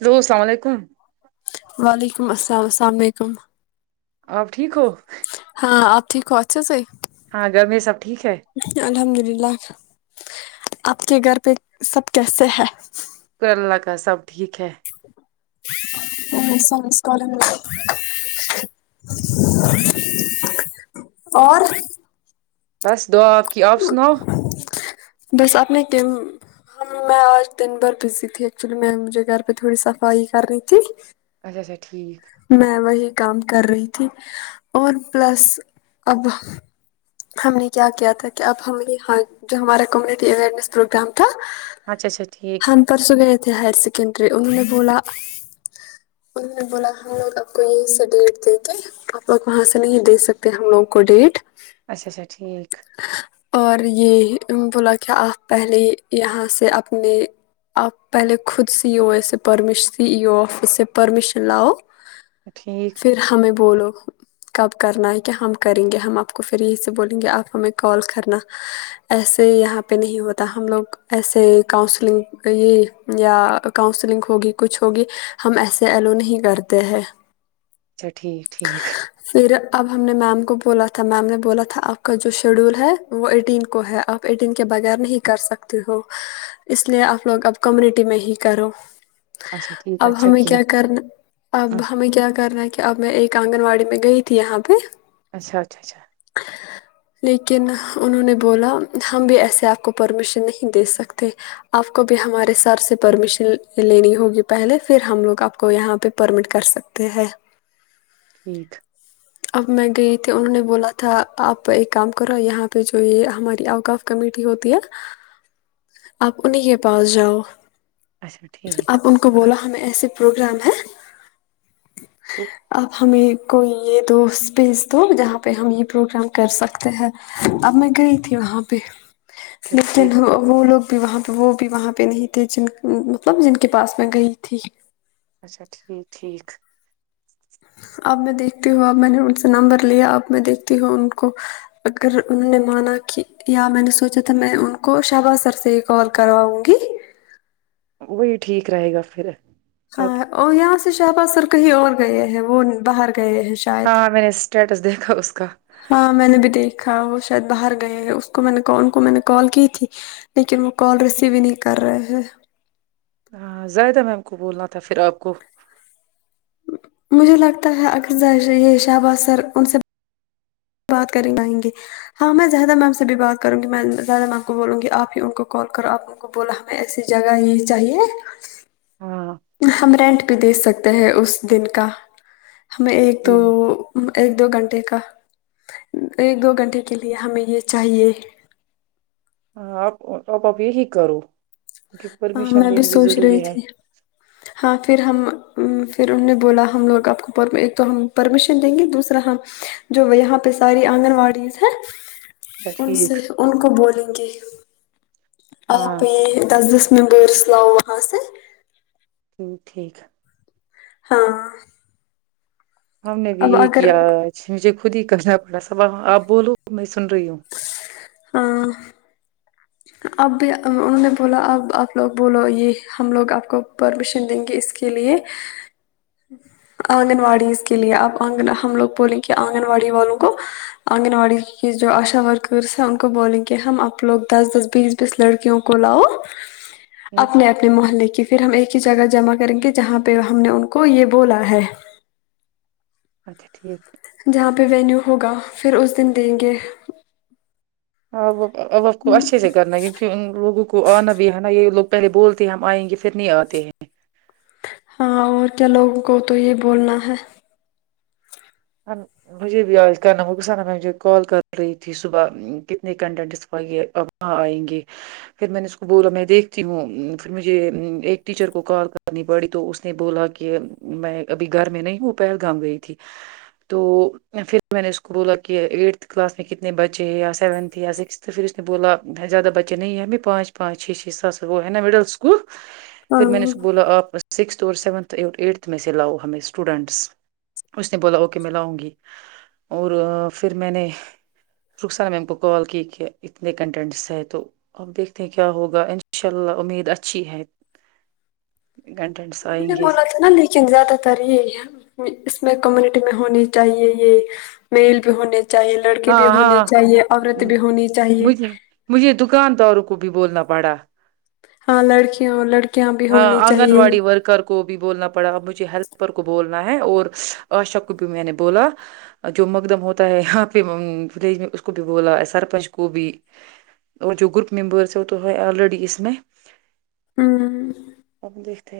hello السلام علیکم [unintelligible] آپ ٹھیک ہو ہاں اپتھ خوتچس ہاں گر میں سب ٹھیک ہے الحمد آپ کے گھر پہ سب کیسے ہے شکر اللہ کا سب ٹھیک ہے ہ سمسک اور بس دعا آ کی آپ سناؤ بس اپنے کیم میں آج دن بھر بزی تھی ایکچولی میں مجھے گھر پہ تھوڑی صفائی کرنی تھی اچھا اچھا ٹھیک میں وہی کام کر رہی تھی اور پلس اب ہم نے کیا کیا تھا کہ اب ہم یہاں جو ہمارا کمیونٹی اوئرنیس پروگرام تھا اچھا اچھا ٹھیک ہم پرسوں گئے تھے ہائر سیک کیرے انہوں نے بولا انہوں نے بولا ہم لوگ آپ کو یہی سا ڈیٹ دے کہ آپ لوگ وہاں سے نہیں دے سکتے ہم لوگوں کو ڈیٹ اچھا اچھا ٹھیک اور یہ بولا کہ آپ پہلے یہاں سے اپنے آپ پہلے خود سی ا او اے سے پرمیش سی ای او آفس سے پرمیشن لاؤ ٹھیک پھر ہمیں بولو کب کرنا ہے کہ ہم کریں گے ہم آپ کو فھر یہ سے بولیں گے آپ ہمیں کال کرنا ایسے یہاں پہ نہیں ہوتا ہم لوگ ایسے کاؤنسلنگ یہ یا کاؤنسلنگ ہوگی کچھ ہوگی ہم ایسے ایلو نہیں کرتے ت ہے اچھا ٹھیک ٹھیک پھر اب ہم نے میم کو بولا تھا میم نے بولا تھا آپ کا جو شیڈیول ہے وہ ایٹین کو ہے آپ ایٹین کے بغیر نہیں کر سکتے ہو اس لیے آپ لوگ اب کمیونٹی میں ہی کرو اچھا ٹھیک اب اچھا ہمیں کیا کرنا اب ہمیں کیا کرنا ہے کہ اب میں ایک آنگن واڑی میں گئی تھی یہاں پہ اچھا اچھا اچھا لیکن انہوں نے بولا ہم بھی ایسے آپ کو پرمیشن نہیں دے سکتے آپ کو بھی ہمارے سر سے پرمیشن لینی ہوگی پہلے پھر ہم لوگ آپ کو یہاں پہ پرمٹ کر سکتے ہیں ٹھیک اب میں گئی تھی انہوں نے بولا تھا آپ ایک کام کرو یہاں پہ جو یہ ہماری آؤٹ آف کمیٹی ہوتی ہے آپ انہیں کے پاس جاؤ اچھا ٹھیک اب ان کو بولا ہمیں ایسے پروگرام ہے اپ ہمیں کوئی یہ دو اسپیس دو جہاں پہ ہم یہ پروگرام کر سکتے ہیں اب میں گئی تھی وہاں پہ اچھا لیکن ٹھیک وہ لوگ بھی وہاں پہ وہ بھی وہاں پہ نہیں تھے جن مطلب جن کے پاس میں گئی تھی اچھا ٹھیک ٹھیک اب میں دیکھتی ہوں اب میں نے ان سے نمبر لیا اب میں دیکھتی ہوں ان کو اگر انہوں نے مانا کہ یا میں نے سوچا تھا میں ان کو شہبا سر سے ہی کال کرواؤں گی وہی ٹھیک رہے گا پھر اب ہاں ا یا شاہباز سر کہیں اور گئے ہیں وہ باہر گئے ہیں شاید ہاں میں نے اسٹیٹس دیکھا اس کا ہاں میں نے بھی دیکھا وہ شاید باہر گئے اس کو میں ان کو میں نے کال کی تھی لیکن وہ کال ریسیو ہی نہیں کر رہے ہیں ہاں زائدہ میم کو بولنا تھا پھر آپ کو مجھے لگتا ہے اکرذا یہ شہب سر ان سے بات کریں لائیں گے ہاں میں زیادہ میم سے بھی بات کروں گی میں زیادہ میم کو بولوں گی آپ ہی ان کو کال کرو آپ ان کو بولا ہمیں ایسی جگہ یہ چاہیے ہاں ہم رینٹ بھیہ دے سکتے ہیں اس دن کا ہمیں ایک تو ایک دو گھنٹے کا ایک دو گھنٹے کے لیے ہمیں یہ چاہیے ہاںپ آپا بھی ٹھیک کرو کی ہاں پرمیشن میں بھی لینی سوچ رہی ضروری ہے تھی ہاں پھر ہم پھر انہوں نے بولا ہم لوگ آپ کو ایک تو ہم پرمیشن دیں گے دوسرا ہم جو یہاں پہ ساری آنگن واڑی ہیں اچھا ان ٹھیک سے ان کو بولیں گے آ ہاں پہ دس دس میںمبرس لاؤ ہاں سے ٹھیک ہاں ہم نے بھی اب یہی اگر کیا مجھے خودی کنا بڑا سابا آپ بولو میں سن رہی ہوں ہاں اب انہوں نے بولا اب آپ لوگ بولو یہ ہم لوگ آپ کو پرمیشن دیں گے اس کے لیے آنگن واڑیز کے لیے آپ آگن ہم لوگ بولیں کہ آنگن واڑی والوں کو آنگن واڑی کی جو آشا ورکرس ہیں ان کو بولیں گ ہم آپ لوگ دس دس پز بیس لڑکیوں کوول آو اپنے اپنے محلے کی پھر ہم ایک ہی جگہ جمع کریں گے جہاں پہ ہم نے ان کو یہ بولا ہے اچھا ٹھیک جہاں پہ وینیو ہوگا پھر اس دن دیں گے ہ اوف کو اچھے سے کرنا ہے کیونکہ ان لوگوں کو آنا بھی آنا یہ لوگ پہلے بولتے ہم آئیں گے پھر نہیں آتے ہیں ہاں اور کیا لوگوں کو تو یہ بولنا ہے مجھے بھی آج کرنا وہک سا نا مجھے کال کر رہی تھی صبح کتنے کنٹینٹ اس پائیے اب وہاں آئیں گے پھر میں نے اس کو بولا میں دیکھتی ہوں پھر مجھے ایک ٹیچر کو کال کرنی پڑی تو اس نے بولا کہ میں ابھی گھر میں نہیں ہوں پہلگام گئی تھی تو پھر میں نے اس کو بولا کہ ایٹتھ کلاس میں کتنے بچے ہیں یا سیونتھ یا سکس پھر اس نے بولا زیادہ بچے نہیں ہیں ہمیں پانچ پانچ چھ چھ سات سر وہ ہے نا مڈل اسکول پھر میں نے اس ہاں کو بولا آپ سکس اور سیونتھ ایٹتھ میں سے لاؤ ہم اسٹوڈینٹس اس نے بولا اوکے میں لاؤں گی اور پھر میں نے رخسان میم کو کال کی کہ اتنے کنٹینٹس ہے تو اپ دیکھتے ہیں کیا ہوگا ان شاء اللہ امید اچھی ہے کنٹینٹس انہوں نے آئیں گے بولا تھا نا لیکن زیادہ تر یہ ہے اس میں کمیون میں ہونی چاہیے یہ میل بھی ہونے چاہیے لڑکے بھی ہاں ہاں ہونے ہاں چاہیے عورتیں بھی ہونی مھ چاہیے مجھے دکانداروں کو بھی بولنا پڑ وڑا ہاں لڑکیوں لڑکیاں بھی ہاں ہونی آنگن چاہیے واڑی ورکر کو بھی بولنا پڑا اب ہیلپر کو بولنا ہے اور آشا کو بھی میں نے بولا جو مقدم ہوتا ہے یہاں پہ ولیج میں اس کو بھی بولا ہے سرپنچ کو بھی اور جو گروپ ممبرس ہے وہ تو ہے آلریڈی اس میں ہوں دیکھتے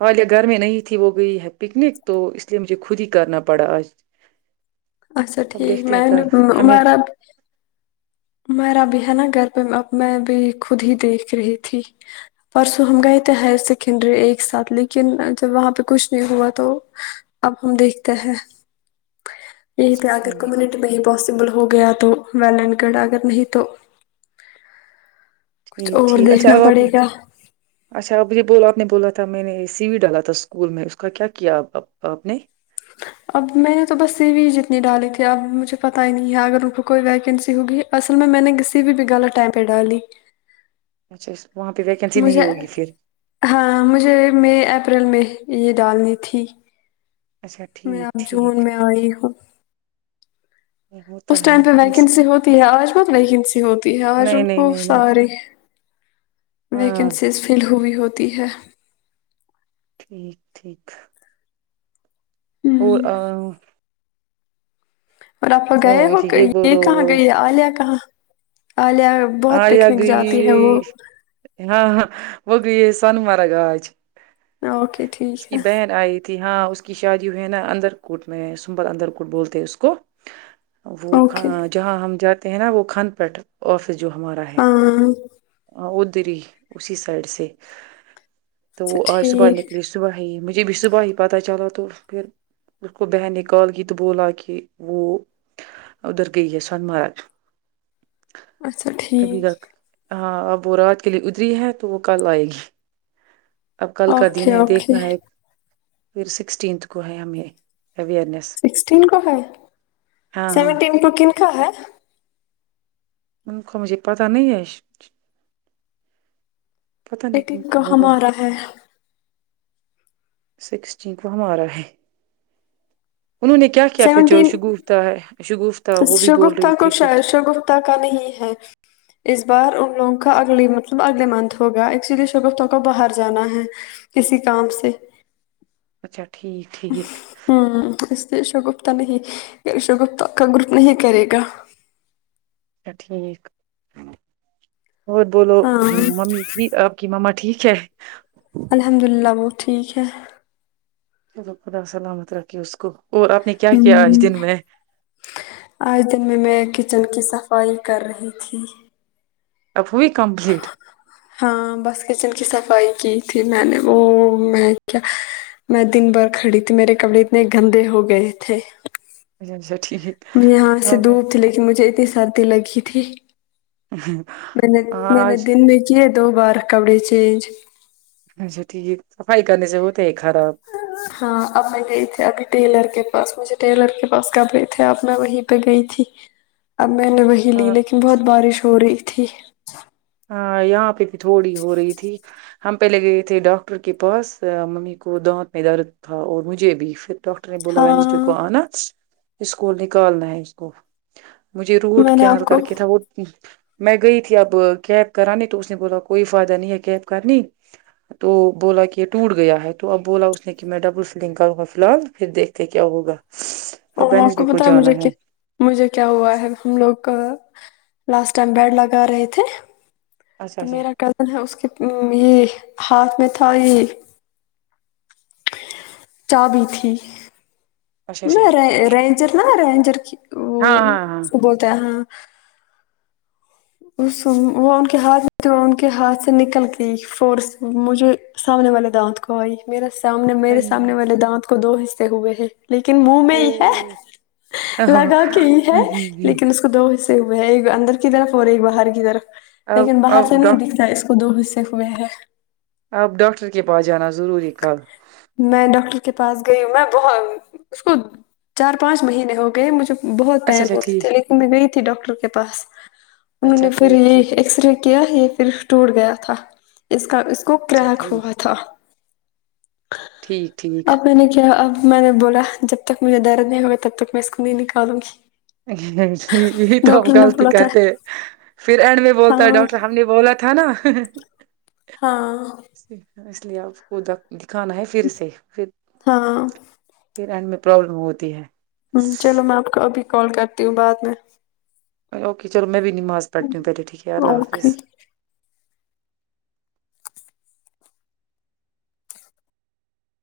حالیہ گھر میں نہیں تھی وہ گئی ہے پکنک تو اس لیے مجھے خود ہی کرنا پڑا آج اچھا اب ٹھیک دیکھتے ہیں میں ا کیا نےو ہمیں عمرب میرا بھی ہے نا گھر پہ اب میں بھی خود ہی دیکھ رہی تھی پرسوں ہم گئے تھے ہائر سیکنڈری ایک ساتھ لیکن جب وہاں پہ کچھ نہیں ہوا تو اب ہم دیکھتے ہیں یہی پ اگر ٹھیک کمیونٹی میں ہی بس سبل ہو گیا تو و گڑھ اگر نہیں تو کچھ ٹھیک اور ٹھیک اچھا دیکھنا اب پڑے اپنی گا اچھا ا یہ بولو آپ نے بولا تھا میں نے سی وی ڈالا تھا اسکول میں اس کا کیا کیا آپ نے اب میں نے تو بس سی بھی جتنی ڈالی تھی اب مجھے پت ہی نہیں ہے اگر ان کو کوئی ویکینسی ہوگی اصل میں میں نے کسی بھی بھی غلط ٹائم پہ ڈالی اچھا اس- وہاں پہ ویکینسی نہیں مجھے ہوگی پھر ہاں مجھے مئی اپریل میں یہ ڈالنی تھی اچھا میں ٹھیک اب جون ٹھیک میں آئی ہوں یہ اس ہوتا ہے ٹائم پہ اس- ویکینسی ہوتی ہے آج بہت ویکینسی ہوتی ہے آج نہیں ان نہیں کو نہیں نہیں سارے ہاں ویکنسیز فل ہوئی ہوتی تی ہے ٹھیک ٹھیک ہوں [inaudible] اور آپ گئے ہو مجھے کہ یہ بولو کہاں گئی آلیہ کہاں عالیہ بہت آیا پکنک گئی جاتی ہے وہ ہاں ہاں وہ گ سوون مرگ آاج اوکے ٹھیک ہے ہاں اس کی شادی ہے نا اندر کوٹ میں سنبل اندر کوٹ بولتے اس کو وہ اوکے جہاں ہم ج ہیں نا وہ کھند پیٹ اورف جو ہمارا ہے ہاں وہ ادری اسی سائڈ سے تو اچھا وہ آج صبح ٹھیک نکلی صبح ہی مجھے جبھی صبح ہی پتہ چلا تو پھر اس کو بہن نے کال کی تو بولا کہ وہ ادھر گئی ہے سون مرگ اچھا ابھی ٹھیک تک [inaudible] اب کل کا دن اوکے ہے اوکے دیکھنا ہے ایک پھر سکسٹینتھ کو ہے ہم ہمیں اوئرنیس [inaudible] ہاں ہاں ھ ہے ان کو مجھے پتاہ نہیں ہے پتہ ایک نہیں کن ایک کو ہوگا ہمارا ہے سکس چینک وہ ہمارا ہے انہوں نے کیا کیا پھر جو سیونٹین شگفتہ ہے شگفتہ وہ بھی بول شوگفت رہی کو تھی شاید کچھ شوگفت کا نہیں ہے اس بار ان لوگوں کا ا ا مطلب اگلے منتھ ہوگا ایکچولی شگفتوں کو باہر جانا ہے کسی کام سے اچھا ٹھیک ٹھیک ہاں ا شگفتہ نہیں شگفتہ کا گروپ نہیں کرے گا اچھا ٹھیک اور بولو ہاں ممی ٹھک آپ کی مما ٹھیک چھ الحمد للہ وہ ٹھیک ہے چلو خدا سلامت رکے اس کو اور آپ نے کیا ہ کیا آج دن میں آج دن میں میں کچن کی صفائی کر رہی تھی اب ہوئی کمپلیٹ ہاں بس کچن کی صفائی کی تھی میں نے وہ میں کیا میں دن بھر کھڑی تھی میرے کپڑے اتنے گندے ہو گئے تھے اچھا ٹھیک یہاں سے ہاں دوپ تھی لیکن مجھے اتنی سردی دی لگی تھی میں نے میں نے آج دن میں کی دو بار کپڑے چینج اچھا ٹھیک ہے سفائی کرنے سے ہوتے ہے خراب ہاں اب میں گئے تھی ابھی ٹیلر کے پاس مجھے ٹیلر کے پاس کپڑے تھے اب میں وہیں پہ گئی تھی میں نے وہی لی لیکن بہت بارش ہو رہی تھی تھی ہاں یہاں پہ تھوڑی ہو رہی تھی ہم پہلے گئے تھے ڈاکٹر کے پاس ممی کو دانت میں درد تھا اور مجھے بھی پھر ڈاکٹر ا بولا وینس ڈے کو ہاں انا اس کو نکالنا ہے اس کو مجھے روٹ میں نے کینال آپ کر کو کے تھا وہ میں گئی تھی اب کیب کرانی تو اس نے بولا کوئی فائدہ نہیں ہے کیب کرنی تو بولا کہ یہ ٹوٹ گیا ہے تو اب بولا اس نے کہ میں ڈبل فلنگ کروں گا فی الحال پھر دیکھ کے کیا ہوگا اب اور آپ وینسڈے کو پتا ہے جانا مجھے کیا مجھے کیا ہوا ہے ہم لوگ لاسٹ ٹائم بیڈ لگا رہے تھے اچھا تو اچھا میرا کزن ہے اس کے یہ ہاتھ میں تھا یہ چابی تھی اچھا اچھا رینجر نا رینجر [inaudible] ہاں وہ ہاں س بولتا ہاں [unintelligible] اس وہ ان کے ہاتھ ان کے ہاتھ سے نکل کے فورس مجھے سامنے والے دانت کو آئی میرا [unintelligible] سامنے میرے ہاں سامنے والے دانت [inaudible] کو دو حصے ہوئے ہیں [inaudible] لیکن منہ میں یہ ہے لگا کے یہ ہے او لیکن اس کو دوص [inaudible] ہے ایک اندر کی طرف اور ایک باہر کی طرف [inaudible] اب لیکن باہر اب سے نہیں ڈاک دکھتا اس کو [inaudible] خدو حصے ہوئے ہیں [inaudible] آپ ڈاکٹر کے پاس جانا [inaudible] ضروری کاال [inaudible] میں ڈاکٹر کے پاس گئی ہ میں ب اس کو چار پانچ مہینے ہو گئے مجھے [inaudible] بہت اچھا پار اچھا ہوتے تھے ٹھیک لیکن میں گئی تھی ڈاکٹر کے پاس انہوں نے اچھا پھر ٹھیک ٹھیک یہ ایکس رے کیا [inaudible] یہ پرف ٹوٹ گیا تھا اس کا اس [unintelligible] کو اچھا کریک ٹھیک ہوا تھا [unintelligible] ٹھیک ٹھیک آب میں نے کیا [inaudible] میں نے بولا جب تک مجھے درد نہیں ہوگا تب تک میں اس کو نہیں نکالوں گی [unintelligible] ج بھی تو ڈاکٹر نے غلطی بولا تھا کرتے پھر اینڈ میں بولتا ہے ہاں ڈاکٹر ہم نے بولا تھا نا [inaudible] ہ [inaudible] ہاں [inaudible] اس لیے آپ کوودک [inaudible] دکھانا ہے پھر سےھر ہاں [inaudible] پھر اینڈ میں پرابلم ہوتی ہے ہ چلو میں آپ کو ابھی کال کرتی ہوں بعد میں اوکے چلو میں بھی نماز پڑٹنییو پلے ٹھیک ہے اللہ حافظ اوکے